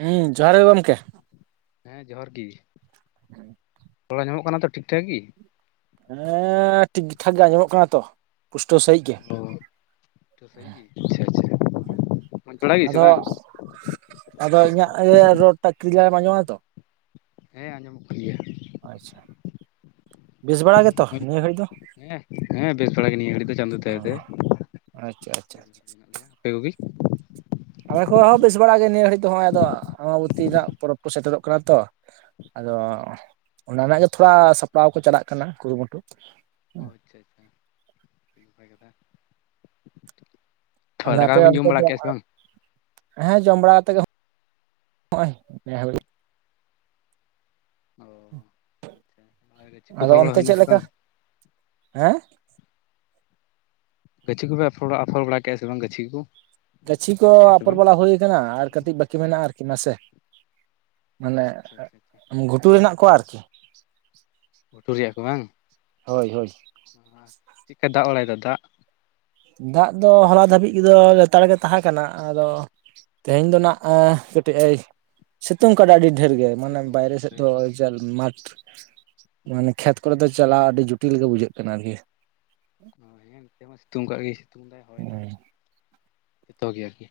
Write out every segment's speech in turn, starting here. ᱦᱩᱸ ᱡᱚᱦᱟᱨ ᱜᱮ ᱜᱚᱢᱠᱮ᱾ ᱦᱮᱸ ᱡᱚᱦᱟᱨ ᱜᱮ᱾ ᱦᱮᱸ ᱾ ᱨᱚᱲ ᱟᱧᱡᱚᱢᱚᱜ ᱠᱟᱱᱟ ᱛᱚ ᱴᱷᱤᱠ ᱴᱷᱟᱠ ᱜᱤ? ᱦᱮᱸ ᱴᱷᱤᱠ - ᱴᱷᱟᱠ ᱜᱮ ᱟᱸᱡᱚᱢᱚᱜ ᱠᱟᱱᱟ ᱛᱚ ᱯᱩᱥᱴᱟᱹᱣ ᱥᱟᱹᱦᱤᱡ ᱜᱮ ᱾ ᱦᱩᱸ ᱯᱩᱥᱴᱟᱹᱣ ᱥᱟ. ᱦᱤᱡ ᱜᱤ ᱟᱪᱷᱟ - ᱟᱪᱷᱟ ᱾ ᱟᱫᱚ ᱟᱫᱚ ᱤᱧᱟᱹᱜ ᱨᱚᱲ ᱴᱟᱜ ᱠᱤᱞᱤᱭᱟᱨ ᱮᱢ ᱟᱸᱡᱚᱢ ᱮᱫᱟ ᱛᱳ᱾ ᱦᱮᱸ ᱟᱸᱡᱚᱢᱚᱜ ᱠᱟᱱ ᱜᱮᱭᱟ᱾ ᱟᱪᱪᱷᱟ ᱵᱮᱥ ᱵᱟᱲᱟ ᱜᱮᱛᱚ ᱢᱚᱡᱽ ᱱᱤᱭᱟᱹ ᱜᱷᱟᱲᱤ ᱫᱚ᱾ ᱦᱮᱸ ᱦᱮᱸ ᱵᱮᱥ ᱵᱟᱲᱟ ᱜᱮ ᱱᱤᱭᱟᱹ ᱜᱷᱟᱹᱲᱤᱡ ᱫᱚ ᱪᱟᱸᱫᱳ ᱫᱟᱭᱟᱛᱮ ᱟᱪᱪᱷᱟ ᱟᱪᱪᱷᱟ ᱟᱪᱪᱷᱟ ᱢᱮᱱᱟᱜ ᱟᱯᱮ ᱠᱳ ᱜᱤ ᱟᱞᱮ ᱠᱚᱦᱚᱸ ᱵᱮᱥ ᱵᱟᱲᱟ ᱜᱮ ᱱᱤᱭᱟᱹ ᱜᱷᱟᱹᱲᱤᱡ ᱫᱚ ᱱᱚᱜᱼᱚᱭ ᱟᱫᱚ ᱟᱢᱵᱚᱛᱤ ᱨᱮᱱᱟᱜ ᱯᱚᱨᱚᱵᱽ ᱠᱚ ᱥᱮᱴᱮᱨᱚᱜ ᱠᱟᱱᱟ ᱛᱳ᱾ ᱚ ᱟᱫᱚ ᱚᱱᱟ ᱨᱮᱱᱟᱜ ᱜᱮ ᱛᱷᱚᱲᱟ ᱥᱟᱯᱲᱟᱣ ᱠᱚ ᱪᱟᱞᱟᱜ ᱠᱟᱱᱟ ᱠᱩᱨᱩᱢᱩᱴᱩ, ᱚ ᱟᱪᱪᱷᱟ ᱟᱪᱪᱷᱟ ᱱᱟᱯᱟᱭ ᱠᱟᱛᱷᱟ, ᱦᱟᱭ ᱟᱫᱚ ᱫᱟᱠᱟ ᱟᱯᱮ ᱠᱚᱵᱤᱱ ᱡᱚᱢ ᱚᱱᱛᱮ ᱵᱟᱲᱟ ᱫᱚ ᱠᱮ-ᱟ ᱥᱮ ᱵᱟᱝ? ᱦᱮᱸ ᱡᱚᱢᱵᱟᱲᱟ ᱠᱟᱛᱮ ᱜᱮ ᱦᱚᱸᱜᱼᱚᱭ, ᱚ ᱟᱪᱪᱷᱟ ᱟᱨ ᱜᱟᱹᱪᱷᱤ ᱠᱚ ᱟᱫᱚ ᱟᱯᱷᱚᱨ ᱵᱟᱲᱟ ᱚᱱᱛᱮ ᱦᱩᱭᱱᱟ ᱪᱮᱫᱮ ᱥᱮ ᱞᱮᱠᱟ ᱵᱟᱝ? ᱦᱮᱸ ᱜᱟᱹᱪᱷᱤ ᱠᱚᱯᱮ ᱟᱯᱷᱟᱨ ᱟᱯᱷᱚᱨ ᱵᱟᱲᱟ ᱠᱮᱜᱼᱟ ᱥᱮ ᱵᱟᱝ ᱜᱟᱹᱪᱷᱤ ᱠᱩ ᱜᱟᱹᱪᱷᱤ ᱠᱚ ᱟᱯᱷᱚᱨ ᱵᱟᱲᱟ ᱦᱩᱭ ᱠᱟᱱᱟ ᱟᱨ ᱠᱟᱹᱴᱤᱡ ᱵᱟᱠᱤ ᱢᱮᱱᱟᱜᱼᱟ ᱟᱨᱠᱤ ᱱᱟᱥᱮ ᱚ ᱢᱟᱱᱮ ᱟᱪᱪᱷᱟ ᱟᱪᱪᱷᱟ ᱟᱪᱪᱷᱟ ᱜᱷᱩᱴᱩ ᱨᱮᱱᱟᱜ ᱠᱚᱣᱟ ᱟᱨᱠᱤ ᱜᱷᱩᱴᱩ ᱨᱮᱭᱟᱜ ᱠᱚ ᱵᱟᱝ, ᱦᱳᱭ ᱦᱳᱭ, ᱪᱮᱫ ᱠᱟ ᱫᱟᱜ ᱵᱟᱲᱟᱭᱮᱫᱟ ᱫᱟᱜ, ᱫᱟᱜ ᱫᱚ ᱦᱚᱞᱟ ᱫᱷᱟᱹᱵᱤᱡ ᱫᱚ ᱞᱮᱛᱟᱲ ᱜᱮ ᱛᱟᱦᱮᱸ ᱠᱟᱱᱟ ᱟᱫᱚ, ᱛᱮᱦᱮᱧ ᱫᱚ ᱱᱟᱜ-ᱮ ᱠᱟᱹᱴᱤᱡ ᱮ ᱥᱤᱛᱩᱝ ᱠᱟᱫᱟ ᱟᱹᱰᱤ ᱰᱷᱮᱨ ᱜᱮ ᱢᱟᱱᱮ ᱥᱤᱛᱩᱝ ᱵᱟᱭᱨᱮ ᱠᱟᱫᱟ ᱥᱮᱫ ᱫᱚ ᱦᱮᱸ ᱢᱟᱴᱷ ᱢᱟᱱᱮ ᱠᱷᱮᱛ ᱠᱚᱨᱮ ᱫᱚ ᱪᱟᱞᱟᱜᱣ ᱟᱹᱰᱤ ᱡᱚᱴᱤᱞ ᱜᱮ ᱵᱩᱡᱷᱟᱹᱜ ᱠᱟᱱᱟ ᱟᱨᱠᱤ, ᱦᱚ ᱦᱮᱸ ᱱᱤᱛᱮ ᱦᱚᱸ ᱥᱤᱛᱩᱝ ᱠᱟᱜ ᱜᱮ ᱥᱤᱛᱩᱝ ᱫᱟᱭ ᱦᱚᱭ ᱫᱟᱭ ᱡᱚᱛᱚ ᱜᱮ ᱟᱨᱠᱤ,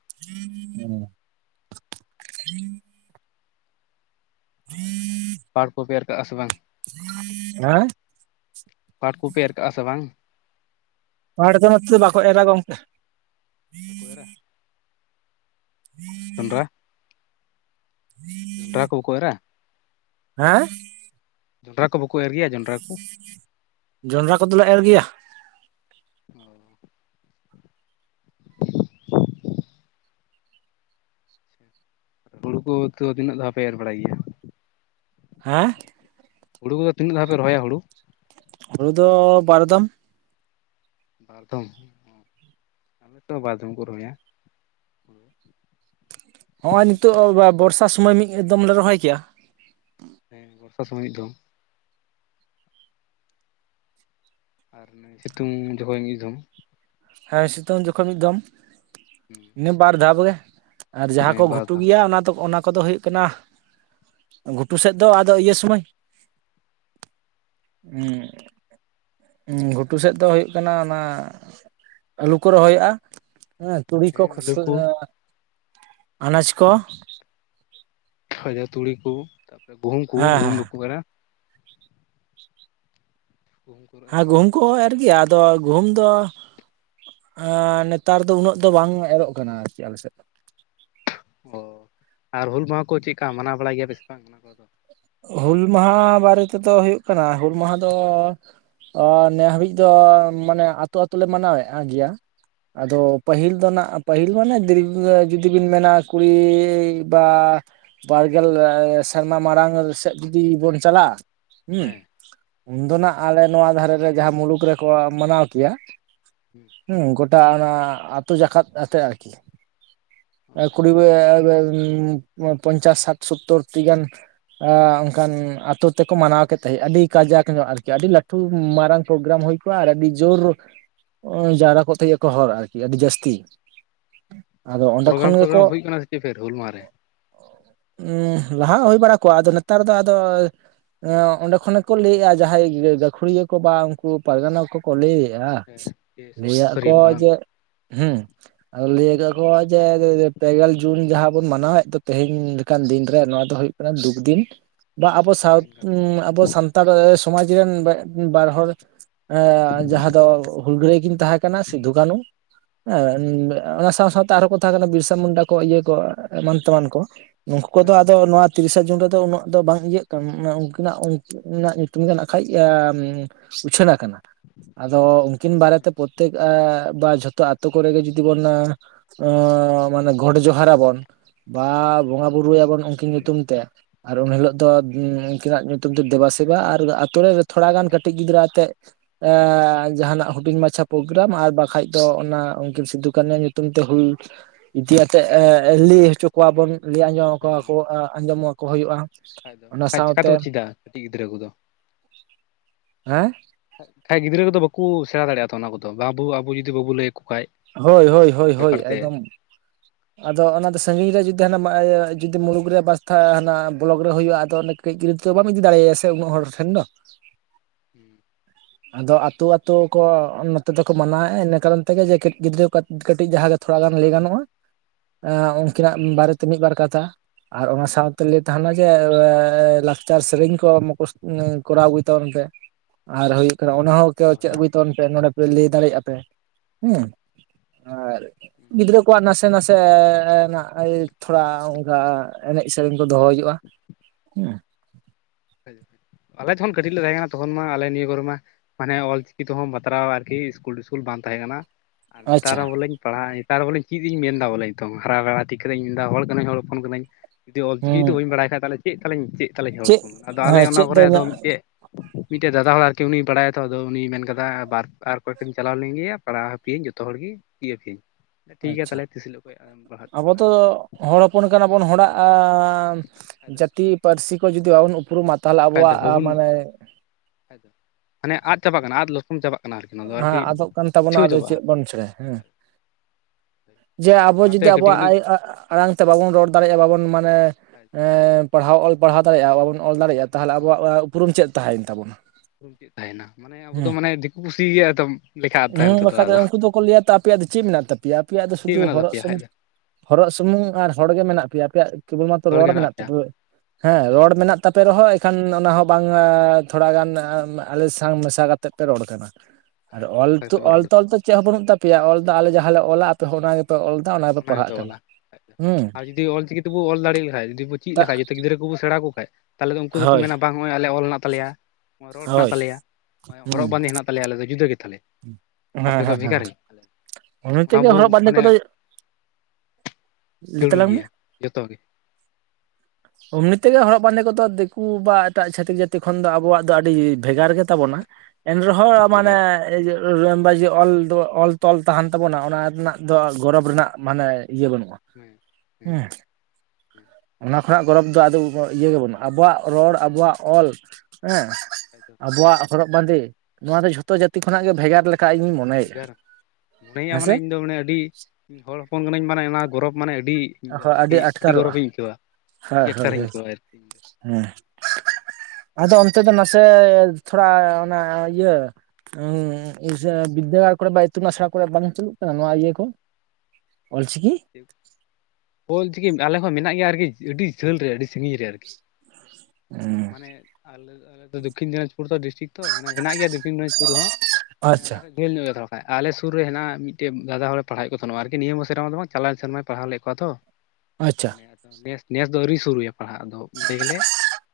ᱦᱩᱸ ᱟᱨ ᱯᱟᱴ ᱠᱚᱯᱮ ᱨᱨ ᱠᱟᱜᱼᱟ ᱥᱮ ᱵᱟᱝ? ᱦᱮᱸ ᱯᱟᱴ ᱠᱚᱯᱮ ᱮᱨ ᱠᱟᱜᱼᱟ ᱥᱮ ᱵᱟᱝ? ᱯᱟᱴ ᱫᱚ ᱱᱚᱛᱮ ᱵᱟᱠᱚ ᱮᱨᱟ ᱜᱚᱢᱠᱮ ᱵᱟᱠᱚ ᱮᱨᱟ? ᱡᱚᱸᱰᱨᱟ, ᱡᱚᱸᱰᱨᱟ ᱠᱚ ᱵᱟᱠᱚ ᱮᱨᱟ ᱦᱮᱸ ᱡᱚᱸᱰᱨᱟ ᱠᱚ ᱵᱟᱠᱚ ᱮᱨ ᱜᱮᱭᱟ ᱡᱚᱸ ᱡᱚᱸᱰᱨᱟ ᱠᱚ ᱫᱚ ᱞᱮ ᱮᱨ ᱜᱮᱭᱟ ᱚᱻ ᱦᱩᱲᱩ ᱠᱚ ᱛᱚ ᱛᱤᱱᱟᱹᱜ ᱫᱷᱟᱣ ᱯᱮ ᱮᱨ ᱵᱟᱲᱟᱭ ᱜᱮᱭᱟ? ᱦᱮᱸ ᱦᱩᱲᱩ ᱠᱚᱫᱚ ᱛᱤᱱᱟᱹᱜ ᱫᱷᱟᱣ ᱯᱮ ᱨᱚᱦᱚᱭᱮ ᱦᱩᱲᱩ, ᱦᱩᱲᱩ ᱫᱚ ᱵᱟᱨ ᱫᱟᱢ, ᱵᱟᱨ ᱫᱚᱢ ᱟᱞᱮ ᱛᱚ ᱵᱟᱨ ᱫᱷᱚᱢ ᱠᱚ ᱨᱚᱦᱚᱭᱟ, ᱦᱳᱭ ᱦᱚᱸᱜᱼᱚᱭ ᱱᱤᱛᱚᱜ ᱵᱚᱨᱥᱟ ᱥᱩᱚᱢᱚᱭ ᱢᱤᱫ ᱫᱚᱢ ᱞᱮ ᱨᱚᱦᱚᱭ ᱠᱮᱜ-ᱟ ᱦᱮᱸ ᱵᱚᱨᱥᱟ ᱥᱳᱚᱢᱚᱭ ᱢᱤᱫ ᱫᱷᱟᱣ ᱟᱨ ᱱᱚᱜ-ᱚᱭ ᱥᱤᱛᱩᱝ ᱡᱚᱠᱷᱚᱡ ᱢᱤᱫ ᱫᱷᱚᱢ ᱦᱮᱸ ᱥᱤᱛᱩᱝ ᱡᱚᱠᱷᱚᱱ ᱢᱤᱫ ᱫᱷᱚᱢ ᱦᱩᱸ ᱤᱱᱟᱹᱜ ᱵᱟᱨ ᱫᱷᱟᱯ ᱜᱮ ᱟᱨ ᱡᱟᱦᱟᱸ ᱠᱚ ᱜᱷᱩᱴᱩ ᱫᱷᱟᱣ ᱜᱮᱭᱟ ᱚᱱᱟ ᱚᱱᱟ ᱠᱚ ᱫᱚ ᱦᱩᱭᱩᱜ ᱠᱟᱱᱟ, ᱜᱷᱩᱴᱩ ᱥᱮᱫ ᱫᱚ ᱟᱫᱚ ᱤᱭᱟᱹ ᱥᱩᱢᱟᱹᱭ, ᱦᱩᱸ ᱜᱷᱩᱴᱩ ᱥᱮᱫ ᱫᱚ ᱦᱩᱭᱩᱜ ᱠᱟᱱᱟ ᱚᱱᱟ, ᱟᱹᱞᱩ ᱠᱚ ᱨᱚᱦᱚᱼᱟ ᱦᱮᱸ ᱛᱩᱲᱤ ᱠᱚ ᱠᱷᱚᱥ ᱟᱸᱻ ᱟᱱᱟᱡᱽ ᱠᱚ ᱡᱟᱦᱟ ᱛᱩᱲᱤ ᱠᱩ ᱛᱟᱨᱯᱚᱨᱮ ᱜᱩᱦᱩᱢ ᱠᱩ ᱦᱮᱸ ᱜᱩᱦᱩᱢ ᱦᱮᱸ ᱵᱟᱠᱚ ᱮᱨᱟ ᱜᱩᱦᱩᱢ ᱠᱚ ᱮᱨ ᱦᱮᱸ ᱵᱟᱲᱟᱭ ᱜᱩᱦᱩᱢ ᱦᱩᱭᱩᱜ ᱠᱚ ᱦᱚ ᱮᱨ ᱜᱮᱭᱟ [unintelligible] ᱜᱩᱦᱩᱢ ᱫᱚ ᱱᱮᱛᱟᱨ ᱫᱚ ᱩᱱᱟᱹᱜ ᱫᱚ ᱵᱟᱝ ᱮᱨᱚᱜ ᱠᱟᱱᱟ ᱟᱨᱠᱤ ᱟᱞᱮ ᱥᱮᱫ ᱚ ᱟᱨ ᱦᱩᱞ ᱢᱟᱦᱟᱸ ᱠᱚ ᱪᱮᱫᱠᱟ ᱢᱟᱱᱟᱣ ᱵᱟᱲᱟᱭ ᱜᱮᱭᱟ ᱯᱮᱥᱮ ᱵᱟᱝ [unintelligible] [unintelligible] [unintelligible] ᱦᱩᱞ ᱢᱟᱦᱟᱸ ᱵᱟᱨᱮ ᱛᱮᱫᱚ ᱦᱩᱭᱩᱜ ᱠᱟᱱᱟ ᱦᱩᱞ ᱢᱟᱦᱟᱸ ᱫᱚ ᱚᱻ ᱱᱤᱭᱟᱹ ᱦᱟᱹᱵᱤᱡ ᱫᱚ ᱢᱟᱱᱮ ᱟᱹᱛᱳ ᱟᱛᱳ ᱞᱮ ᱢᱟᱱᱟᱣᱮᱫ ᱜᱮᱭᱟ ᱟᱫᱚ ᱯᱟᱹᱦᱤᱞ ᱫᱚ ᱱᱟᱸᱜ ᱯᱟᱹᱦᱤᱞ ᱢᱟᱱᱮ ᱫᱤᱨᱜ ᱡᱩᱫᱤ ᱵᱤᱱ ᱢᱮᱱᱟ ᱠᱩᱲᱤ ᱵᱟ ᱵᱟᱨᱜᱮᱞ ᱥᱮᱨᱢᱟ ᱢᱟᱲᱟᱝ ᱥᱮᱫ ᱡᱩᱫᱤ ᱵᱚᱱ ᱪᱟᱞᱟᱜᱼᱟ ᱦᱩᱸ ᱦᱮᱸ ᱩᱱ ᱫᱚ ᱦᱩᱸ ᱱᱟᱜ ᱟᱞᱮ ᱱᱚᱣᱟ ᱫᱷᱟᱨᱮ ᱨᱮ ᱡᱟᱦᱟᱸ ᱢᱩᱞᱩᱠ ᱨᱮ ᱠᱚ ᱢᱟᱱᱟᱣ ᱠᱮᱭᱟ ᱦᱩᱸ ᱦᱩᱸ ᱜᱚᱴᱟ ᱚᱱᱟ ᱟᱹᱛᱳ ᱡᱟᱠᱟᱛ ᱟᱛᱮᱫ ᱟᱨᱠᱤ ᱚ [unintelligible] ᱯᱚᱧᱪᱟᱥ ᱥᱟᱴ ᱥᱳᱛᱛᱳᱨᱴᱤ ᱜᱟᱱ ᱚᱱᱠᱟᱱ ᱟᱹᱛᱳ ᱛᱮᱠᱚ ᱢᱟᱱᱟᱣ ᱠᱮᱫ ᱛᱟᱦᱮᱸᱫ ᱟᱹᱰᱤ ᱠᱟᱡᱟᱠ ᱧᱚᱜ ᱟᱨ ᱠᱤ ᱟᱹᱰᱤ ᱞᱟᱹᱴᱩ ᱢᱟᱨᱟᱝ ᱯᱨᱳᱜᱨᱟᱢ ᱦᱩᱭ [unintelligible] ᱟᱨ ᱟᱹᱰᱤ ᱡᱳᱨ ᱡᱟᱣᱨᱟ ᱠᱚ ᱛᱟᱦᱮᱸ ᱟᱠᱚ ᱦᱚᱲ ᱟᱨᱠᱤ ᱟᱹᱰᱤ ᱡᱟᱹᱥᱛᱤ ᱚ ᱟᱫᱚ ᱟᱨ ᱚᱸᱰᱮ ᱯᱨᱳᱜᱨᱟᱢ ᱯᱨᱳᱜᱨᱟᱢ ᱦᱩᱭᱩᱜ ᱠᱟᱱᱟ ᱥᱮ ᱪᱮᱫ ᱯᱷᱮᱨ ᱦᱩᱞ ᱢᱟᱦᱟᱸ ᱨᱮ ᱩᱸ ᱞᱟᱦᱟ ᱦᱩᱭ ᱵᱟᱲᱟ ᱠᱚᱜ ᱟᱫᱚ ᱱᱮᱛᱟᱨ ᱫᱚ ᱟᱫᱚ ᱚᱸᱰᱮ ᱠᱷᱚᱱ ᱦᱚ ᱠᱚ ᱞᱟᱹᱭᱮᱜᱼᱟ ᱡᱟᱦᱟᱸᱭ ᱜᱟᱹᱠᱷᱩᱲᱤᱭᱟᱹ ᱠᱚ ᱵᱟ ᱩᱱᱠᱩ ᱯᱟᱨᱜᱟᱱᱟ ᱠᱚ ᱠᱚ ᱞᱟᱹᱭᱮᱫᱼᱟ ᱦᱮᱸ ᱥᱚᱢᱟᱡᱽ ᱞᱟᱹᱭᱟᱜ ᱠᱚ ᱥᱩᱥᱟᱹᱨᱤᱭᱟᱹ ᱵᱟᱝ ᱡᱮ ᱦᱩᱸ ᱟᱫᱚ ᱞᱟᱹᱭ [unintelligible] ᱠᱚ ᱡᱮ ᱯᱮᱜᱮᱞ ᱡᱩᱱ ᱡᱟᱦᱟᱸ ᱵᱚᱱ ᱢᱟᱱᱟᱣᱮᱫ ᱫᱚ ᱛᱮᱦᱮᱧ ᱞᱮᱠᱟᱱ ᱫᱤᱱ ᱨᱮ ᱱᱚᱣᱟ ᱫᱚ ᱦᱩᱭᱩᱜ ᱫᱩᱠᱫᱤᱱ ᱵᱟ ᱟᱵᱚ ᱫᱩᱠ ᱥᱟᱶ ᱫᱤᱱ ᱠᱟᱱ ᱛᱟᱵᱚᱱᱟ ᱟᱵᱚ ᱥᱟᱱᱛᱟᱲ ᱥᱚᱢᱟᱡ ᱨᱮᱱ ᱵᱟᱨ ᱦᱚᱲ ᱡᱟᱦᱟᱸ ᱫᱚ ᱦᱩᱞ ᱜᱤᱨᱭᱟᱹ ᱠᱤᱱ ᱛᱟᱦᱮᱸ ᱠᱟᱱᱟ ᱥᱤᱫᱩ ᱠᱟᱹᱱᱩ ᱦᱩᱸ ᱦᱮᱸ ᱚᱱᱟ ᱥᱟᱶ ᱥᱟᱶᱛᱮ [unintelligible] ᱟᱨᱦᱚᱸ ᱠᱚ ᱛᱟᱦᱮᱸ ᱠᱟᱱᱟ ᱵᱤᱨᱥᱟ ᱢᱩᱱᱰᱟ ᱠᱚ ᱤᱭᱟᱹ ᱠᱚ ᱮᱢᱟᱱ ᱛᱮᱢᱟᱱ ᱠᱚ ᱱᱩᱠᱩ ᱠᱚᱫᱚ ᱵᱟᱠᱷᱟᱡ ᱫᱚ ᱟᱫᱚ ᱱᱚᱣᱟ ᱛᱤᱨᱤᱥᱟ. ᱡᱩᱱ ᱨᱮᱫᱚ ᱩᱱᱟᱹᱜ ᱫᱚ ᱵᱟᱝ ᱤᱭᱟᱹᱜ ᱠᱟᱱᱟ ᱢᱮ ᱩᱱᱠᱤᱱᱟᱜ [unintelligible] ᱧᱩᱛᱩᱢ ᱜᱮ ᱱᱟ ᱠᱷᱟᱡᱽ ᱩᱪᱷᱟᱹᱱ ᱟᱠᱟᱱᱟ ᱟᱫᱚ ᱚᱱᱠᱤᱱ ᱵᱟᱨᱮ ᱛᱮ ᱯᱨᱚᱛᱮᱠ ᱵᱟ ᱡᱷᱚᱛᱚ ᱟᱛᱳ ᱠᱚᱨᱮ ᱜᱮ ᱡᱩᱫᱤ ᱵᱚᱱ ᱢᱟᱱᱮ ᱜᱚᱰ ᱡᱚᱦᱟᱨ ᱟᱵᱚᱱ ᱵᱟ ᱦᱮᱸ ᱵᱚᱸᱜᱟ ᱵᱩᱨᱩᱭᱟᱵᱚᱱ ᱩᱱᱠᱤᱱ ᱧᱩᱛᱩᱢ ᱛᱮ ᱟᱨ ᱩᱱ ᱦᱤᱞᱳᱜ ᱫᱚ ᱩᱱᱠᱤᱱᱟᱜ ᱧᱩᱛᱩᱢ ᱛᱮ ᱫᱮᱵᱟ ᱥᱮᱵᱟ ᱟᱨ ᱟᱹᱛᱳ ᱨᱮ ᱛᱷᱚᱲᱟ ᱜᱟᱱ ᱠᱟᱹᱴᱤᱡ ᱜᱤᱫᱽᱨᱟᱹ ᱟᱛᱮᱜ ᱮᱸᱻ ᱡᱟᱦᱟᱱᱟᱜ ᱦᱩᱰᱤᱧ ᱢᱟᱪᱷᱟ ᱯᱨᱳᱜᱨᱟᱢ ᱟᱨ ᱵᱟᱝᱠᱷᱟᱡ ᱫᱚ ᱚᱱᱟ ᱩᱱᱠᱤᱱ ᱥᱤᱫᱩ ᱠᱟᱹᱱᱩ ᱧᱩᱛᱩᱢ ᱛᱮ ᱦᱩᱞ ᱤᱫᱤ ᱟᱛᱮᱜ ᱮᱻ ᱞᱟᱹᱭ ᱦᱚᱪᱚ ᱠᱚᱣᱟᱵᱚᱱ ᱞᱟᱹᱭ ᱟᱸᱡᱚᱢ ᱦᱮᱸ ᱟᱠᱚᱣᱟ ᱟᱸᱡᱚᱢ ᱟᱠᱚ ᱦᱳᱭᱳᱜᱼᱟ᱾ ᱵᱟᱠᱷᱟᱡ ᱫᱚ ᱵᱟᱠᱷᱟᱡ ᱪᱮᱠᱟ ᱛᱮ ᱠᱚ ᱪᱮᱫᱟ ᱠᱟᱹᱴᱤᱡ ᱜᱤᱫᱽᱨᱟᱹ ᱠᱚ ᱫᱚ ᱦᱮᱸ ᱵᱟᱠᱷᱟᱡ ᱜᱤᱫᱽᱨᱟᱹ ᱫᱚ ᱵᱟᱠᱩ ᱥᱮᱬᱟ ᱫᱟᱲᱮᱭᱟᱜᱼᱟ ᱛᱚ ᱚᱱᱟ ᱠᱚᱫᱚ [unintelligible] ᱟᱵᱚ ᱡᱩᱫᱤ ᱵᱟᱵᱚᱱ ᱞᱟᱹᱭ ᱟᱠᱚ ᱠᱷᱟᱡ ᱦᱳᱭ ᱦᱳᱭ ᱚᱱᱟ ᱠᱚ ᱦᱳᱭ ᱦᱳᱭ ᱵᱮᱯᱟᱨ ᱛᱮ ᱮᱠᱫᱚᱢ ᱟᱫᱚ ᱚᱱᱟ ᱫᱚ ᱥᱟᱹᱜᱤᱧ ᱨᱮ ᱡᱩᱫᱤ ᱦᱟᱱᱟ ᱡᱩᱫᱤ ᱢᱩᱲᱩᱠ ᱨᱮ ᱵᱟᱥᱛᱷᱟ ᱦᱮᱱᱟᱜ ᱵᱚᱞᱚᱠ ᱨᱮ ᱦᱩᱭᱩᱜᱼᱟ ᱟᱫᱚ [unintelligible] ᱠᱟᱹᱡᱠᱤᱡ [unintelligible] ᱨᱮᱫᱚ ᱵᱟᱢ ᱤᱫᱤ ᱫᱟᱲᱮᱭᱟ ᱥᱮ ᱩᱱᱟᱹᱜ ᱦᱚᱲ ᱴᱷᱮᱱ ᱫᱚ ᱦᱩᱸ ᱟᱫᱚ ᱟᱹᱛᱳ ᱟᱹᱛᱳ ᱠᱚ ᱱᱚᱛᱮ ᱫᱚᱠᱚ ᱢᱟᱱᱟᱣᱮᱜᱼᱟ ᱤᱱᱟᱹ ᱠᱟᱨᱚᱱ ᱛᱮ ᱜᱮ ᱡᱮ [unintelligible] ᱜᱤᱫᱽᱨᱟᱹ ᱠᱟᱹᱴᱤᱡ ᱡᱟᱦᱟᱸ ᱜᱮ ᱛᱷᱚᱲ ᱜᱟᱱ ᱞᱟᱹᱭ ᱜᱟᱱᱚᱜᱼᱟ᱾ ᱩᱱᱠᱤᱱᱟᱜ ᱦᱩᱸ ᱵᱟᱨᱮ ᱛᱮ ᱢᱤᱫ ᱵᱟᱨ ᱠᱟᱛᱷᱟ ᱟᱨ ᱚᱱᱟ ᱥᱟᱶᱛᱮ ᱞᱟᱹᱭ ᱛᱟᱦᱮᱱᱟ ᱡᱮᱻ ᱞᱟᱠᱪᱟᱨ ᱥᱮᱨᱮᱧ ᱠᱚ ᱢᱚᱠᱚᱥ ᱠᱚᱨᱟᱣ ᱟᱹᱜᱩᱭ ᱛᱟᱵᱚᱱ ᱯᱮ ᱟᱨ ᱦᱩᱭᱩᱜ ᱠᱟᱱᱟ ᱚᱱᱟ ᱦᱚᱸ [unintelligible] ᱪᱮᱫ ᱦᱳᱭ ᱟᱹᱜᱩᱭ ᱛᱟᱵᱚᱱ ᱯᱮ ᱱᱚᱰᱮ ᱯᱮ ᱞᱟᱹᱭ ᱫᱟᱲᱮᱭᱟᱜᱼᱟ ᱯᱮ ᱦᱩᱸᱻ ᱟᱨ ᱜᱤᱫᱽᱨᱟᱹ ᱠᱚᱣᱟᱜ ᱱᱟᱥᱮ ᱱᱟᱥᱮ ᱱᱟᱜ ᱛᱷᱚᱲᱟ [unintelligible] ᱮᱱᱮᱡ ᱥᱮᱨᱮᱧ ᱠᱚ ᱫᱚᱦᱚᱭ ᱦᱩᱭᱩᱜᱼᱟ ᱦᱩᱸ ᱟᱞᱮ ᱴᱷᱮᱱ ᱠᱟᱹᱴᱤᱡ ᱞᱮ ᱞᱟᱹᱭ ᱟᱡᱚᱢ ᱛᱚᱠᱷᱚᱱ ᱢᱟ ᱟᱞᱮ ᱱᱤᱭᱟᱹ ᱠᱚᱨᱮ ᱢᱟ ᱢᱟᱱᱮ ᱚᱞ ᱪᱤᱠᱤ ᱛᱮᱦᱚᱸ ᱵᱟᱛᱨᱟᱣ ᱟᱨᱠᱤ ᱤᱥᱠᱩᱞ ᱢᱤᱥᱠᱩᱞ ᱵᱟᱝ ᱛᱟᱦᱮᱸ ᱠᱟᱱᱟ ᱟᱨ ᱱᱮᱛᱟᱨ ᱟᱪᱪᱷᱟ ᱦᱚᱸ ᱵᱚᱞᱮᱧ ᱯᱟᱲᱦᱟᱜ ᱱᱮᱛᱟᱨ ᱵᱚᱞᱮ ᱪᱮᱫ ᱤᱧ ᱢᱮᱱ ᱫᱟ ᱵᱚᱞᱮ ᱱᱤᱛᱚᱝ ᱦᱟᱨᱟ ᱵᱟᱲᱟ ᱛᱤ ᱠᱟᱹᱧ ᱢᱮᱱ ᱮᱫᱟ ᱦᱚᱲ ᱠᱟᱱᱟᱧ ᱦᱚᱲ ᱦᱚᱯᱚᱱ ᱠᱟᱹᱱᱟᱹᱧ ᱡᱩᱫᱤ ᱚᱞᱪᱤᱠᱤ ᱫᱚ ᱦᱮᱸ ᱵᱟᱹᱧ ᱵᱟᱲᱟᱭ ᱠᱷᱟᱡ ᱛᱟᱦᱚᱞᱮ ᱪᱮᱫ ᱛᱟᱹᱞᱤᱧ ᱪᱮᱫ ᱛᱟᱹᱞᱤᱧ ᱚᱞ ᱯᱷᱚᱞ ᱫᱟ ᱟᱫᱚ ᱟᱞᱮ ᱦᱮᱸ ᱚᱱᱟ ᱪᱮᱫ ᱫᱚ ᱠᱚᱨᱮ ᱟᱫᱚ ᱤᱧᱟᱹᱜ ᱢᱤᱫᱴᱮᱡ ᱢᱤᱫᱴᱮᱡ ᱫᱟᱫᱟ ᱦᱚᱲ ᱟᱨᱠᱤ ᱩᱱ ᱵᱟᱲᱟᱭᱟ ᱛᱚ ᱟᱫᱚ ᱩᱱᱤ ᱢᱮᱱ ᱠᱟᱫᱟ ᱵᱟᱨ ᱵᱟᱨ [unintelligible] ᱠᱟᱢᱤ ᱪᱟᱞᱟᱣ ᱞᱮᱱ ᱜᱮᱭᱟ ᱯᱟᱲᱦᱟᱣ ᱟᱯᱮᱭᱟᱹᱧ ᱡᱷᱚᱛᱚ ᱦᱚᱲ ᱜᱮ ᱤᱭᱟᱹ ᱟᱯᱮ ᱭᱟᱹᱧ ᱟᱪᱷᱟ ᱟᱵᱚ ᱫᱚ ᱦᱚᱲ ᱦᱚᱯᱚᱱ ᱠᱟᱱᱟ ᱵᱚᱱ ᱦᱚᱲᱟᱜ ᱵᱟᱠᱷᱟᱡ [unintelligible] ᱫᱚ ᱡᱟᱹᱛᱤ ᱯᱟᱹᱨᱥᱤ ᱠᱚ ᱡᱩᱫᱤ ᱵᱟᱵᱚᱱ ᱩᱯᱨᱩᱢᱟ ᱛᱟᱦᱚᱞᱮ ᱠᱷᱟᱡᱫᱚ ᱟᱵᱚᱣᱟᱜ ᱵᱟᱵᱩᱱ ᱢᱟᱱᱮ ᱢᱟᱱᱮ ᱟᱫ ᱪᱟᱵᱟᱜ ᱠᱟᱱᱟ ᱟᱫ ᱞᱚᱴᱚᱢ ᱪᱟᱵᱟᱜ ᱠᱟᱱᱟ ᱟᱨᱠᱤ ᱱᱚᱣᱟ ᱫᱚ ᱦᱮᱸ ᱟᱨᱠᱤ ᱟᱫᱚᱜ ᱠᱟᱱ ᱛᱟᱵᱚᱱᱟ ᱢᱩᱪᱷᱟᱹᱣ ᱟᱫᱚ ᱪᱮᱫ ᱪᱟᱵᱟᱜᱼᱟ ᱵᱚᱱ ᱥᱮᱲᱟᱭ ᱦᱮᱸ ᱡᱮ ᱟᱵᱚ ᱚᱱᱟᱛᱮ ᱡᱩᱫᱤ ᱠᱟᱹᱴᱤᱡ ᱟᱵᱚᱣᱟᱜ ᱠᱟᱹᱴᱤᱡ ᱟᱭ- ᱟᱲᱟᱝ ᱛᱮ ᱵᱟᱵᱚᱱ ᱨᱚᱲ ᱫᱟᱲᱮᱭᱟᱜ-ᱟ ᱵᱟᱵᱚᱱ ᱢᱟᱱᱮ ᱮᱻ ᱯᱟᱲᱦᱟᱣ ᱚᱞ ᱯᱟᱲᱦᱟᱣ ᱫᱟᱲᱮᱭᱟᱜ-ᱟ ᱵᱟᱵᱚᱱ ᱚᱞ ᱫᱟᱲᱮᱭᱟᱜ-ᱟ ᱛᱟᱦᱚᱞᱮ ᱦᱳᱭ ᱟᱵᱚᱣᱟᱜ ᱩᱯᱨᱩᱢ ᱪᱮᱫ ᱛᱟᱦᱮᱱ ᱛᱟᱵᱚᱱᱟ ᱪᱮᱫ ᱛᱟᱦᱮᱱᱟ ᱢᱟᱱᱮ ᱟᱵᱚ ᱫᱚ ᱦᱮᱸ ᱢᱟᱱᱮ ᱫᱤᱠᱩ ᱯᱩᱥᱤᱭᱟᱜ-ᱟ ᱮᱫᱚᱢ ᱦᱮᱸ ᱵᱟᱠᱷᱟᱡ ᱩᱱᱠᱩ ᱫᱚᱠᱚ ᱞᱟᱹᱭ ᱟ ᱛᱚ ᱟᱯᱮᱭᱟᱜ ᱫᱚ ᱪᱮᱫ ᱢᱮᱱᱟᱜ ᱛᱟᱯᱮᱭᱟ ᱟᱯᱮᱭᱟᱜ ᱫᱚ ᱪᱮᱫ ᱥᱩᱫᱩ ᱢᱮᱱᱟᱜ ᱦᱚᱨᱚᱜ ᱛᱟᱯᱮᱭᱟ ᱠᱷᱟᱡ ᱥᱢᱩᱚᱝ ᱫᱚ ᱦᱚᱨᱚᱜ ᱥᱩᱢᱩᱝ ᱟᱨ ᱦᱚᱲ ᱜᱮ ᱢᱮᱱᱟᱜ ᱯᱮᱭᱟ ᱟᱯᱮᱭᱟᱜ ᱠᱮᱵᱚᱞ ᱢᱟᱛᱚ ᱦᱚᱲ ᱜᱮ ᱨᱚᱲ ᱢᱮᱱᱟᱜ ᱯᱮᱭᱟ ᱛᱟᱯᱮ ᱦᱮᱸ ᱨᱚᱲ ᱢᱮᱱᱟᱜ ᱛᱟᱯᱮ ᱠᱷᱟᱡ ᱨᱮᱦᱚᱸ ᱫᱚ ᱮᱱᱠᱷᱟᱱ ᱚᱱᱟ ᱦᱚᱸ ᱵᱟᱝ ᱛᱷᱚᱲᱟ ᱜᱟᱱ ᱟᱞᱮ ᱥᱟᱶ ᱢᱮᱥᱟ ᱠᱟᱛᱮᱫ ᱯᱮ ᱨᱚᱲ ᱠᱟᱱᱟ ᱟᱨ ᱠᱷᱟᱡ ᱫᱚ ᱚᱞ ᱢᱮᱥᱟ ᱠᱟᱛᱮ ᱯᱮ ᱨᱚᱲ ᱚᱞ ᱮᱫᱟ ᱛᱚᱞ ᱫᱚ ᱪᱮᱫ ᱦᱚᱸ ᱵᱟᱹᱱᱩᱜ ᱛᱟᱯᱮᱭᱟ ᱚᱞ ᱫᱚ ᱟᱞᱮ ᱡᱟᱦᱟᱸᱞᱮ ᱚᱞᱟ ᱟᱯᱮ ᱚᱱᱟ ᱜᱮᱯᱮ ᱚᱞ ᱮᱫᱟ ᱚᱱᱟ ᱯᱟᱲᱦᱟᱜ ᱜᱮᱯᱮ ᱚᱞ ᱠᱟᱱᱟ ᱟ ᱦᱩᱸ ᱟᱨ ᱡᱩᱫᱤ ᱚᱞ ᱪᱤᱠᱤ ᱛᱮᱵᱚᱱ ᱚᱞ ᱫᱟᱲᱮ ᱞᱮᱠᱟᱱ ᱡᱩᱫᱤ ᱵᱚ ᱪᱮᱫ ᱴᱟᱜ ᱞᱮᱠᱷᱟᱡ ᱡᱚᱛᱚ ᱜᱤᱫᱽᱨᱟᱹ ᱠᱚᱵᱚ ᱥᱮᱲᱟ ᱟᱠᱚ ᱠᱷᱟᱡ ᱛᱟᱦᱚᱞᱮ ᱫᱚ ᱩᱱᱠᱩ ᱫᱚᱠᱚ ᱦᱳᱭ ᱢᱮᱱᱟ ᱵᱟᱝ ᱱᱚᱜ-ᱚᱭ ᱟᱞᱮ ᱚᱞ ᱢᱮᱱᱟᱜ ᱛᱮᱭᱟ ᱨᱚᱲ ᱢᱮᱱᱟᱜ ᱦᱳᱭ ᱛᱟᱞᱮᱭᱟ ᱦᱚᱨ ᱦᱩᱸ ᱵᱟᱫᱮ ᱢᱮᱱᱟᱜ ᱛᱮᱭᱟ ᱟᱞᱮ ᱫᱚ ᱡᱩᱫᱟᱹ ᱜᱮᱛᱟᱞᱮ ᱦᱮᱸ ᱟᱯᱮ ᱠᱷᱚᱡ ᱦᱮᱸ ᱦᱮᱸ ᱵᱷᱮᱜᱟᱨ ᱜᱮᱭᱟ ᱚᱱᱟ ᱛᱮᱜᱮ ᱵᱚ ᱦᱚᱨᱚᱜ ᱵᱟᱸᱫᱮ ᱢᱟᱱᱮ ᱠᱚᱫᱚ ᱞᱟᱹᱭ ᱡᱟᱹᱨᱩᱲ ᱛᱟᱞᱟᱝ ᱢᱮ ᱜᱮᱭᱟ ᱡᱚᱛᱚ ᱜᱮ [inaudible] ᱮᱢᱱᱤ ᱛᱮᱜᱮ ᱦᱚᱨᱚᱜ ᱵᱟᱸᱫᱮ ᱠᱚᱫᱚ ᱫᱤᱠᱩ ᱵᱟ ᱮᱴᱟᱜ ᱪᱷᱟᱹᱛᱤᱠ ᱡᱟᱹᱛᱤ ᱠᱷᱚᱱ ᱫᱚ ᱟᱵᱚᱣᱟᱜ ᱫᱚ ᱟᱹᱰᱤ ᱵᱷᱮᱜᱟᱨ ᱜᱮᱛᱟ ᱵᱚᱱᱟ᱾ ᱮᱱ ᱨᱮᱦᱚᱸ ᱢᱟᱱᱮ ᱵᱷᱮᱜᱟᱨ ᱨᱵᱟᱡᱮ [unintelligible] ᱚᱞ ᱛᱚᱞ ᱛᱟᱦᱮᱸᱱ ᱛᱟᱵᱚᱱᱟ, ᱚᱱᱟ ᱨᱮᱱᱟᱜ ᱫᱚ ᱜᱚᱨᱚᱵᱽ ᱨᱮᱱᱟᱜ ᱤᱭᱟᱹ [unintelligible] ᱵᱟᱹᱱᱩᱜᱼᱟ ᱾ ᱢᱮ ᱢᱮ [unintelligible] ᱚᱱᱟ ᱠᱷᱚᱱᱟᱜ ᱜᱚᱨᱚᱵᱽ ᱫᱚ ᱟᱫᱚ ᱤᱭᱟᱹ [unintelligible] ᱜᱮ ᱵᱟᱹᱱᱩᱜᱼᱟ᱾ ᱟᱵᱚᱣᱟᱜ ᱨᱚᱲ ᱟᱵᱚᱣᱟᱜ ᱚᱞ ᱾ᱦᱮᱸ ᱦ [unintelligible] ᱟᱵᱚᱣᱟᱜ ᱦᱚᱨᱚᱜ ᱵᱟᱸᱫᱮ ᱱᱚᱣᱟ ᱫᱚ ᱡᱷᱚᱛᱚ ᱡᱟᱹᱛᱤ ᱠᱷᱚᱱᱟᱜ ᱜᱮ ᱵᱷᱮᱜᱟᱨ ᱞᱮᱠᱟ ᱤᱧ ᱢᱚᱱᱮ ᱵᱷᱮᱜᱟᱨ [unintelligible] ᱢᱚᱱᱮ ᱮᱭᱟᱭ ᱤᱧᱫᱚ ᱟᱹᱰᱤ ᱦᱚᱲ ᱦᱚᱯᱚᱱ ᱠᱟᱹᱱᱟᱹᱧ ᱚᱱᱟ ᱜᱚᱨᱚᱵᱽ, ᱟᱹᱰᱤ ᱦᱳᱭ ᱟᱹᱰᱤ ᱟᱴᱠᱟᱨᱚᱜᱼᱟ ᱜᱚᱨᱚᱵᱽ ᱤᱧ ᱟᱹᱭᱠᱟᱹᱣᱟ ᱦᱳᱭ ᱟᱹᱰᱤ ᱦᱳᱭ ᱟᱴᱠᱟᱨᱤᱧ ᱦᱳᱭ ᱟᱹᱭᱠᱟᱹᱣᱟ ᱤᱧᱫᱚ᱾ ᱦᱮᱸ [unintelligible] ᱟᱫᱚ ᱚᱱᱛᱮ ᱫᱚ ᱱᱟᱥᱮ ᱛᱷᱚᱲᱟ ᱚᱱᱟ ᱤᱭᱟᱹ ᱦᱮᱸ [unintelligible] ᱵᱤᱫᱽᱫᱟᱹᱜᱟᱲ ᱠᱚᱨᱮ ᱵᱟ ᱤᱛᱩᱱ ᱟᱥᱲᱟ ᱠᱚᱨᱮ ᱵᱟᱝ ᱪᱟᱹᱞᱩᱜ ᱠᱟᱱᱟ ᱱᱚᱣᱟ ᱤᱭᱟᱹ [unintelligible] ᱠᱚ᱾ ᱚᱞ ᱪᱤᱠᱤ, ᱚᱞ ᱪᱤᱠᱤ ᱟᱞᱮ ᱦᱚᱸ ᱢᱮᱱᱟᱜ ᱜᱮᱭᱟ, ᱟᱹᱰᱤ ᱡᱷᱟᱹᱞ ᱨᱮ ᱟᱹᱰᱤ ᱥᱟᱺᱜᱤᱧ ᱨᱮ ᱟᱨ ᱠᱤ ᱦᱩᱸ ᱢᱟᱱᱮ ᱟᱞᱡᱟ ᱟᱞᱮ ᱫᱚ ᱫᱚᱠᱷᱤᱱ ᱫᱤᱱᱟᱡᱽᱯᱩᱨ ᱰᱤᱥᱴᱨᱤᱠ ᱛᱚ ᱢᱮᱱᱟᱜ ᱜᱮᱭᱟ ᱫᱚᱠᱷᱤᱱ ᱫᱤᱱᱟᱡᱽᱯᱩᱨ ᱨᱮᱦᱚᱸ᱾ᱢᱟᱱᱮ ᱟᱞᱮ ᱟᱪᱪᱷᱟ ᱧᱤᱭᱟᱹᱮᱞ [unintelligible] ᱧᱚᱜ [unintelligible] ᱜᱮᱛᱦᱠᱚ [unintelligible] ᱠᱷᱟ [unintelligible] ᱟᱞᱮ ᱥᱩᱨ ᱨᱮ ᱢᱮᱱᱟᱜ ᱢᱤᱫᱴᱮᱱ ᱫᱟᱫᱟ ᱦᱚᱲᱮ ᱯᱟᱲᱦᱟᱣ ᱮᱫ ᱛᱮᱦᱮᱱᱟ ᱟᱨ ᱱᱤᱭᱟᱹ ᱢᱮ [unintelligible] ᱨᱮᱢᱟ [unintelligible] ᱫᱚ ᱵᱟᱝ ᱪᱟᱞᱟᱣᱮᱱ ᱥᱮᱨᱢᱟ ᱯᱟᱲᱦᱟᱣ ᱞᱮᱫ ᱠᱚᱣᱟ ᱛᱚ, ᱟᱪᱪᱷᱟ ᱢᱟᱱᱮ ᱱᱮᱥ ᱫᱚ ᱟᱹᱣᱨᱤ ᱥᱩᱨᱩᱭᱟ ᱯᱟᱲᱦᱟᱣ, ᱟᱫᱚ ᱚᱸᱰᱮ ᱜᱮᱞᱮ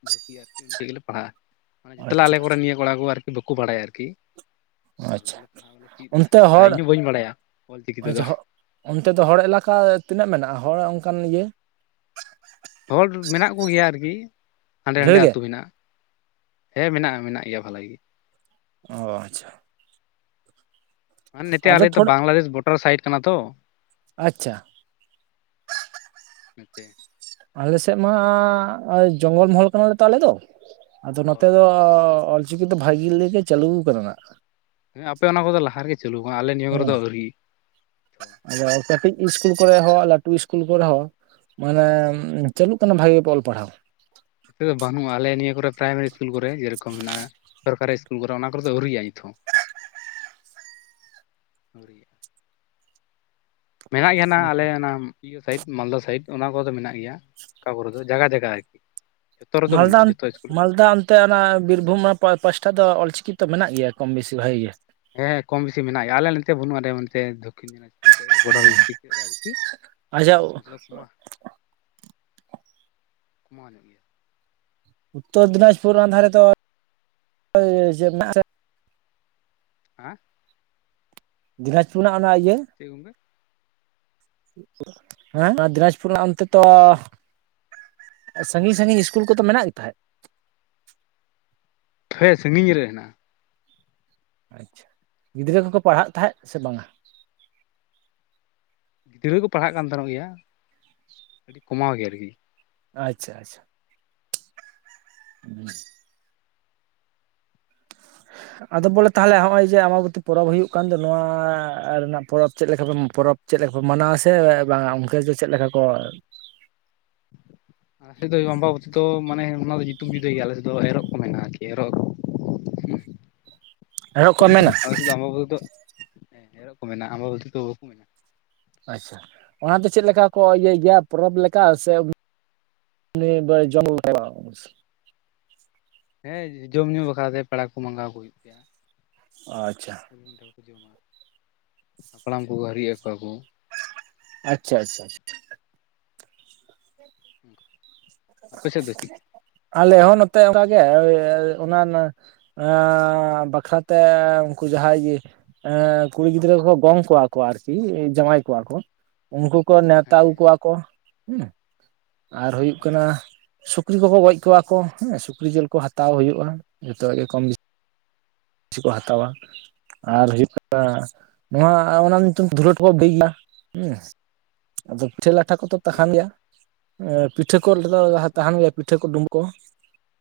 ᱵᱷᱚᱨᱛᱤᱜᱼᱟ, ᱚᱸᱰᱮ ᱜᱮᱞᱮ ᱯᱟᱲᱦᱟᱜᱼᱟ᱾ ᱡᱷᱚᱛᱚ ᱟᱪᱪᱷᱟ ᱟᱞᱮ ᱠᱚᱨᱮᱱ ᱱᱤᱭᱟᱹ ᱠᱚᱲᱟ ᱠᱚ ᱵᱟᱠᱚ ᱵᱟᱲᱟᱭᱟ᱾ ᱟᱨ ᱚᱮ [unintelligible] ᱟᱪᱪᱷᱟ ᱯᱟᱲᱦᱟᱜ ᱵᱟᱟᱞᱮ [unintelligible] ᱪᱮᱫ ᱚᱱᱛᱮ ᱢᱮᱱ ᱮᱫᱟ, ᱦᱚᱲ ᱤᱧᱦᱚᱸ ᱵᱟᱹᱧ ᱵᱟᱲᱟᱭᱟ ᱚᱞ ᱪᱤᱠᱤ ᱛᱮᱫᱚ᱾ ᱟᱪᱪᱷᱟ ᱦᱚ ᱚᱱᱛᱮ ᱫᱚ ᱦᱚᱲ ᱮᱞᱟᱠᱟ ᱛᱤᱱᱟᱹᱜ ᱢᱮᱱᱟᱜ-ᱟ ᱦᱚᱲ ᱚᱱᱠᱟᱱ ᱤᱭᱟᱹ ᱦᱚᱲ ᱢᱮᱱᱟᱜ ᱠᱚ ᱜᱮᱭᱟ ᱟᱨ ᱠᱤ ᱦᱟᱸᱰᱮ ᱰᱷᱮᱨ ᱱᱟᱰᱮ ᱜᱮ ᱟᱹᱛᱩ ᱢᱮᱱᱟᱜ-ᱟ᱾ ᱦᱮᱸ, ᱢᱮᱱᱟᱜ ᱜᱮᱭᱟ ᱵᱷᱟᱜᱤ ᱜᱮ᱾ ᱚ ᱟᱪᱪᱷᱟ, ᱦ [unintelligible] ᱱᱚᱛᱮ ᱟᱫᱚ ᱟᱞᱮ ᱫᱚ ᱛᱷᱚᱲᱟ ᱵᱟᱝᱞᱟᱫᱮᱥ ᱵᱳᱰᱟᱨ ᱥᱟᱭᱤᱴ ᱠᱟᱱᱟ ᱛᱚ᱾ ᱟᱪᱪᱷᱟ, ᱦᱮᱸᱛᱮ [unintelligible] ᱟᱞᱮ ᱥᱮᱫ ᱢᱟ ᱡᱚᱝᱜᱚᱞ ᱢᱚᱦᱚᱞ ᱠᱟᱱᱟᱞᱮ ᱛᱚ ᱟᱞᱮ ᱫᱚ, ᱟᱫᱚ ᱚ ᱱᱚᱛᱮ ᱫᱚ ᱚᱞ ᱪᱤᱠᱤ ᱫᱚ ᱵᱷᱟᱜᱤ ᱜᱮ ᱪᱟᱹᱞᱩ ᱠᱟᱱᱟ᱾ᱱᱟᱜ ᱦᱮᱸ, ᱟᱯᱮ ᱚᱱᱟ ᱠᱚᱫᱚ ᱞᱟᱦᱟ ᱨᱮᱜᱮ ᱪᱟᱹᱞᱩ ᱠᱟᱱᱟ, ᱟᱞᱮ ᱱᱤᱭᱟᱹ ᱠᱚᱨᱮ ᱫᱚ ᱦᱮᱸ ᱟᱹᱣᱨᱤ᱾ ᱟᱫᱚ ᱠᱟᱹᱴᱤᱡ ᱤᱥᱠᱩᱞ ᱠᱚᱨᱮ ᱦᱚᱸ ᱞᱟᱹᱴᱷᱩ ᱤᱥᱠᱩᱞ ᱠᱚᱨᱮ ᱦᱚᱸ ᱢᱟᱱᱮ ᱪᱟᱹᱞᱩᱜ ᱠᱟᱱᱟ ᱵᱷᱟᱜᱤ ᱚᱞ ᱯᱟᱲᱦᱟᱣ᱾ ᱱᱚᱛᱮ ᱫᱚ ᱵᱟᱹᱱᱩᱜᱼᱟ, ᱟᱞᱮ ᱱᱤᱭᱟᱹ ᱠᱚᱨᱮ ᱯᱨᱟᱭᱢᱟᱨᱤ ᱤᱥᱠᱩᱞ ᱠᱚᱨᱮ, ᱡᱮ ᱨᱚᱠᱚᱢ ᱢᱮᱱᱟᱜᱼᱟ, ᱥᱚᱨᱠᱟᱨᱤ ᱤᱥ ᱤᱥᱠᱤᱞ ᱠᱚᱨᱮ ᱚᱱᱟ ᱠᱚᱨᱮ ᱫᱚ, ᱟᱹᱣᱨᱤᱭᱟᱜ-ᱟ, ᱱᱤᱛ ᱦᱚᱸ ᱢᱮᱱᱟᱜ ᱜᱮᱭᱟ ᱱᱟᱸᱜ ᱟᱞᱮ ᱱᱟᱸᱜ ᱤᱭᱟᱹ ᱥᱟᱭᱤᱰ, ᱢᱟᱞᱫᱟ ᱥᱟᱭᱤᱰ, ᱚᱱᱟ ᱠᱚᱨᱮ ᱫᱚ ᱢᱮᱱᱟᱜ ᱜᱮᱭᱟ, ᱚᱠᱟ ᱠᱚᱨᱮ ᱫᱚ ᱡᱟᱭᱜᱟ, ᱡᱟᱭᱜᱟ ᱟᱨᱠᱤ ᱡᱚᱛᱚ ᱨᱮᱫᱚ ᱵᱟᱹᱱᱩᱜᱼᱟ ᱢᱟᱞᱫᱟᱢ, ᱡᱚᱛᱚ ᱤᱥᱠᱩᱞ ᱨᱮᱫᱚ ᱢᱟᱞᱫᱟᱢ ᱚᱱᱛᱮ ᱚᱱᱟ ᱵᱤᱨᱵᱷᱩᱢ ᱯᱟᱥᱴᱟ ᱫᱚ, ᱚᱞᱪᱤᱠᱤ ᱛᱚ ᱢᱮᱱᱟᱜ ᱜᱮᱭᱟ, ᱠᱚᱢ ᱵᱮᱥᱤ ᱵᱷᱟᱜᱤ ᱜᱮ? ᱦᱮᱸ, ᱠᱚᱢ ᱵᱮᱥᱤ ᱢᱮᱱᱟᱜ ᱜᱮᱭᱟ ᱾ᱟᱞᱮ ᱱᱚᱛᱮ ᱵᱟᱹᱱᱩᱜᱼᱟ ᱫᱚᱠᱷᱤᱱ ᱫᱤᱱᱟᱡᱽᱯᱩᱨ ᱥᱮᱫ, ᱵᱳᱰᱟᱨ ᱰᱤᱥᱴᱨᱤᱠ ᱥᱮᱫ ᱨᱮ ᱟᱨᱠᱤ᱾ ᱟᱪᱪᱷᱟ ᱱᱤᱛ ᱫᱚ ᱠᱚᱢᱟᱟᱣ ᱠᱚᱢᱟᱣ ᱧᱚᱜ ᱜᱮᱭᱟ [inaudible] [unintelligible] ᱩᱛᱛᱚᱨ ᱫᱤᱱᱟᱡᱽᱯᱩᱨ ᱚᱱᱟ ᱫᱷᱟᱨᱮ ᱨᱮᱫᱚ, ᱪᱮᱫ ᱢᱮᱱᱟᱜᱼᱟ‍? ᱦᱮᱸ, ᱫᱤᱱᱟᱡᱽᱯᱩᱨ ᱨᱮᱱᱟᱜ ᱚᱱᱟ ᱤᱭᱟᱹ ᱪᱮᱫ ᱜᱚᱢᱠᱮ? ᱦᱮᱸ, ᱟᱨ ᱫᱤᱱᱟᱡᱽᱯᱩᱨ ᱨᱮᱱᱟᱜ ᱚᱱᱛᱮ ᱛᱚ ᱥᱟᱺᱜᱤᱧ, ᱥᱟᱺᱜᱤᱧ ᱤᱥᱠᱩᱞ ᱠᱚᱫᱚ, ᱢᱮᱱᱟᱜ ᱜᱮ ᱛᱟᱦᱮᱸᱫ᱾ ᱦᱮᱸ, ᱥᱟᱺᱜᱤᱧ ᱨᱮ ᱦᱮᱱᱟᱜᱼᱟ ᱾ ᱟᱪᱪᱷᱟ, ᱜᱤᱫᱽᱨᱟᱹ ᱠᱚᱠᱚ ᱯᱟᱲᱦᱟᱜ ᱛᱟᱦᱮᱸᱜ, ᱥᱮ ᱵᱟᱝ? ᱜᱤᱫᱽᱨᱟᱹ ᱠᱚ ᱯᱟᱲᱦᱟᱜ ᱠᱟᱱ ᱛᱟᱦᱮᱸᱱᱚᱜ ᱜᱮᱭᱟ, ᱟᱹᱰᱤ ᱠᱚᱢᱟᱣ ᱜᱮ ᱟᱨ ᱠᱤ ᱟᱪᱪᱷᱟ, ᱟᱪᱪᱷᱟ᱾ ᱦᱮᱸ, ᱟᱫᱚ ᱵᱚᱞᱮ ᱛᱟᱦᱚᱞᱮ ᱦᱚᱸᱜᱼᱚᱭ ᱡᱮ, ᱟᱢᱵᱟ ᱵᱚᱛᱤ ᱯᱚᱨᱚᱵᱽ ᱦᱳᱭᱳᱜ ᱠᱟᱱ ᱫᱚ, ᱱᱚᱣᱟ ᱨᱮᱱᱟᱜ ᱯᱚᱨᱚᱵᱽ ᱪᱮᱫ ᱞᱮᱠᱟ ᱵᱚᱱ ᱯᱚᱨᱚᱵᱽ? ᱪᱮᱫ ᱞᱮᱠᱟ ᱠᱚ ᱢᱟᱱᱟᱣᱟ ᱥᱮ ᱵᱟᱝᱟ, ᱚᱱᱛᱮ ᱫᱚ ᱪᱮᱫ ᱞᱮᱠᱟ ᱠᱚ? [unintelligible] [inaudible] ᱱᱚᱛᱮ ᱫᱚ ᱟᱢᱵᱟ ᱵᱚᱛᱤ ᱫᱚ, ᱢᱟᱱᱮ ᱚᱱᱟ ᱫᱚ ᱧᱩᱛᱩᱢ ᱡᱩᱫᱟᱹ ᱜᱮᱭᱟ᱾ ᱟᱞᱮ ᱥᱮᱫ ᱫᱚ ᱮᱨᱚᱜ ᱠᱚ ᱢᱮᱱᱟ, ᱟᱨ ᱠᱤ ᱮᱨᱚᱜ ᱦᱩᱸ [unintelligible] ᱮᱨᱚᱜ ᱠᱚ ᱢᱮᱱᱟ? ᱟᱞᱮ ᱥᱮᱫ ᱫᱚ ᱟᱢᱵᱟ ᱵᱩᱛᱤ ᱫᱚ, ᱮᱨᱚᱜ ᱠᱚ ᱢᱮᱱᱟ, ᱟᱢᱵᱟ ᱵᱩᱛᱤ ᱫᱚ ᱵᱟᱠᱚ ᱢᱮᱱᱟ᱾ ᱟᱪᱪᱷᱟ, ᱚᱱᱟ ᱫᱚ ᱪᱮᱫ ᱞᱮᱠᱟ ᱠᱚ ᱤᱭᱟᱹᱭ ᱜᱮᱭᱟ, ᱯᱚᱨᱚᱵᱽ ᱞᱮᱠᱟ ᱥᱮ ᱵ ᱡᱚᱢ [unintelligible] [unintelligible] ᱦᱮᱸ ᱡᱚᱢ ᱧᱩ ᱵᱟᱠᱷᱨᱟᱛᱮ, ᱯᱮᱲᱟ ᱠᱚ ᱢᱟᱜᱟᱣ ᱠᱚ ᱦᱩᱭᱩᱜ ᱜᱮᱭᱟ᱾ ᱟᱪᱪᱷᱟ, [unintelligible] ᱠᱷᱟᱱᱴᱟᱲ ᱠᱚ ᱡᱚᱢᱟ, ᱦᱟᱯᱲᱟᱢ ᱠᱚᱠᱚ ᱦᱟᱹᱨᱤᱡ ᱟᱠᱚᱣᱟ ᱠᱚ ᱟᱪᱪᱷᱟ, ᱟᱪᱪᱷᱟ᱾ ᱴᱷᱤᱠ ᱜᱮ [unintelligible] [unintelligible] ᱟᱞᱮ ᱦᱚᱸ ᱱᱚᱛᱮ ᱚᱱᱠᱟ ᱜᱮ, ᱚᱱᱟ ᱮᱸ, ᱵᱟᱠᱷᱨᱟᱛᱮ, ᱩᱱᱠᱩ ᱡᱟᱦᱟᱸᱭ ᱜᱮ᱾ ᱮᱸᱻ ᱠᱩᱲᱤ ᱜᱤᱫᱽᱨᱟᱹ ᱠᱚ ᱜᱚᱝ ᱠᱚᱣᱟ ᱠᱚ ᱟᱨᱠᱤ, ᱡᱟᱶᱟᱭ ᱠᱚᱣᱟ ᱠᱚ᱾ ᱩᱱᱠᱩ ᱠᱚ ᱱᱮᱣᱛᱟ ᱦᱮᱸ ᱟᱜᱩ ᱦᱮᱸ ᱠᱚᱣᱟ ᱠᱚ, ᱦᱩᱸ ᱟᱨ ᱦᱩᱭᱩᱜ ᱚ ᱠᱟᱱᱟ ᱥᱩᱠ ᱥᱩᱠᱨᱤ ᱠᱚ ᱠᱚ ᱜᱚᱡ ᱠᱚᱣᱟ ᱠᱚ, ᱦᱮᱸ ᱥᱩᱠᱨᱤ ᱡᱤᱞ ᱠᱚ ᱦᱟᱛᱟᱣ ᱦᱳᱭᱜᱼᱟ, ᱡᱷᱚᱛᱚᱣᱟᱜ ᱜᱮ ᱠᱚᱢ ᱵᱤᱥᱤ᱾ ᱠᱤᱪᱷᱤ ᱠᱚ ᱦᱟᱛᱟᱣᱟ᱾ ᱟᱨ ᱦᱩᱭᱩᱜ ᱠᱟᱱᱟ, ᱱᱚᱣᱟ ᱚᱱᱟ ᱧᱩᱛᱩᱢ ᱛᱮ ᱫᱷᱩᱞᱟᱹᱴ ᱠᱚ ᱵᱟᱹᱭᱱᱟ ᱦᱩᱸ ᱟᱫᱚ ᱯᱤᱴᱷᱟᱹ ᱞᱟᱴᱷᱟ ᱠᱚᱫᱚ ᱪᱮᱫ ᱛᱟᱦᱮᱸᱱ ᱠᱟᱱᱟ ᱜᱮᱭᱟ, ᱯᱤᱴᱷᱟᱹ ᱠᱚ ᱫᱚ ᱚ ᱛᱟᱦᱮᱸᱱ ᱜᱮᱭᱟ᱾ ᱯᱤᱴᱷᱟᱹ ᱠᱚ ᱰᱩᱢᱵᱩᱜ ᱠᱚ,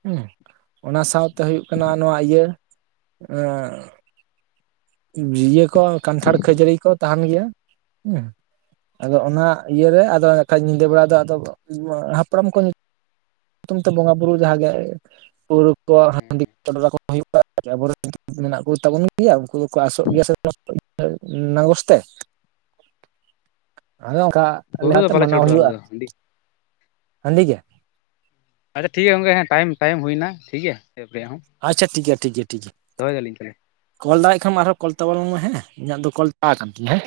ᱦᱩᱸ ᱚᱱᱟ ᱥᱟᱶᱛᱮ ᱦᱳᱭᱩᱜ ᱠᱟᱱᱟ ᱱᱚᱣᱟ ᱤᱭᱟᱹ ᱟᱸᱻ᱾ ᱡᱤᱭᱟᱹ ᱠᱚ ᱠᱟᱱᱴᱷᱟᱲ ᱠᱷᱟᱹᱡᱟᱹᱲᱤ ᱠᱚ, ᱛᱟᱦᱮᱸᱱ ᱜᱮᱭᱟ᱾ ᱦᱩᱸ, ᱟᱫᱚ ᱚ ᱚᱱᱟ ᱤᱭᱟᱹ ᱨᱮ ᱟᱫᱚ ᱵᱟᱠᱷᱟᱡ ᱧᱤᱫᱟᱹ ᱵᱮᱲᱟ ᱫᱚ, ᱟᱫᱚ ᱦᱟᱯᱲᱟᱢ ᱠᱚ ᱧᱩᱛᱩᱢ ᱛᱮ ᱵᱚᱸᱜᱟ ᱵᱩᱨᱩ ᱡᱟᱦᱟᱸ ᱜᱮ, ᱯᱟᱹᱩᱣᱨᱟᱹ ᱠᱚ, ᱦᱮᱸ ᱦᱮᱸ ᱦᱟᱺᱰᱤ ᱠᱚ ᱪᱚᱰᱚᱨ ᱟᱠᱚ ᱦᱳᱭᱩᱜᱼᱟ᱾ ᱟᱵᱚ ᱨᱮᱱ ᱢᱮᱱᱟᱜ ᱠᱚ ᱛᱟᱵᱚᱱ ᱜᱮᱭᱟ, ᱩᱱᱠᱩ ᱫᱚᱠᱚ ᱟᱸᱥᱚᱜ ᱜᱮᱭᱟ ᱥᱮ ᱱᱟᱜᱚᱥ ᱛᱮ, ᱟᱫᱚ ᱚᱱᱠᱟ ᱯᱟᱹᱣᱨᱟᱹ ᱫᱚ ᱞᱟᱦᱟᱛᱮ ᱵᱟᱞᱮ ᱢᱟᱱᱟᱣ ᱪᱟᱰᱚᱨᱟ ᱟᱞᱮ ᱦᱳᱭᱳᱜᱼᱟ᱾ ᱫᱚ ᱦᱟᱺᱰᱤ ᱦᱟᱺᱰᱤ ᱜᱮᱭᱟ [unintelligible] ᱟᱪᱪᱷᱟ ᱴᱷᱤᱠ ᱜᱮᱭᱟ ᱜᱚᱝᱠᱮ ᱦᱮᱸ ᱴᱟᱭᱤᱢ ᱴᱟᱭᱤᱢ ᱦᱩᱭᱮᱱᱟ ᱴᱷᱤᱠ ᱜᱮᱭᱟ ᱮᱯᱲᱮᱭᱟᱜ ᱦᱚᱸ, ᱟᱪᱪᱷᱟ ᱴᱷᱤᱠ ᱜᱮᱭᱟ ᱴᱷᱤᱠ ᱜᱮᱭᱟ ᱴᱷᱤᱠ ᱜᱮᱭᱟ ᱫᱚᱦᱚ ᱭᱮᱫᱟ ᱞᱤᱧ ᱛᱟᱦᱮᱞᱮ᱾ ᱠᱚᱞ ᱫᱟᱲᱮᱭᱟᱜ ᱠᱷᱟᱢ ᱟᱨᱦᱚᱸ ᱠᱚᱞ ᱛᱟᱵᱚᱱ ᱢᱮ ᱦᱮᱸ, ᱤᱧᱟᱹᱜ ᱫᱚ ᱠᱚᱞ ᱪᱟᱵᱟ ᱠᱟᱱ ᱛᱤᱧᱟᱹ ᱦᱮᱸ?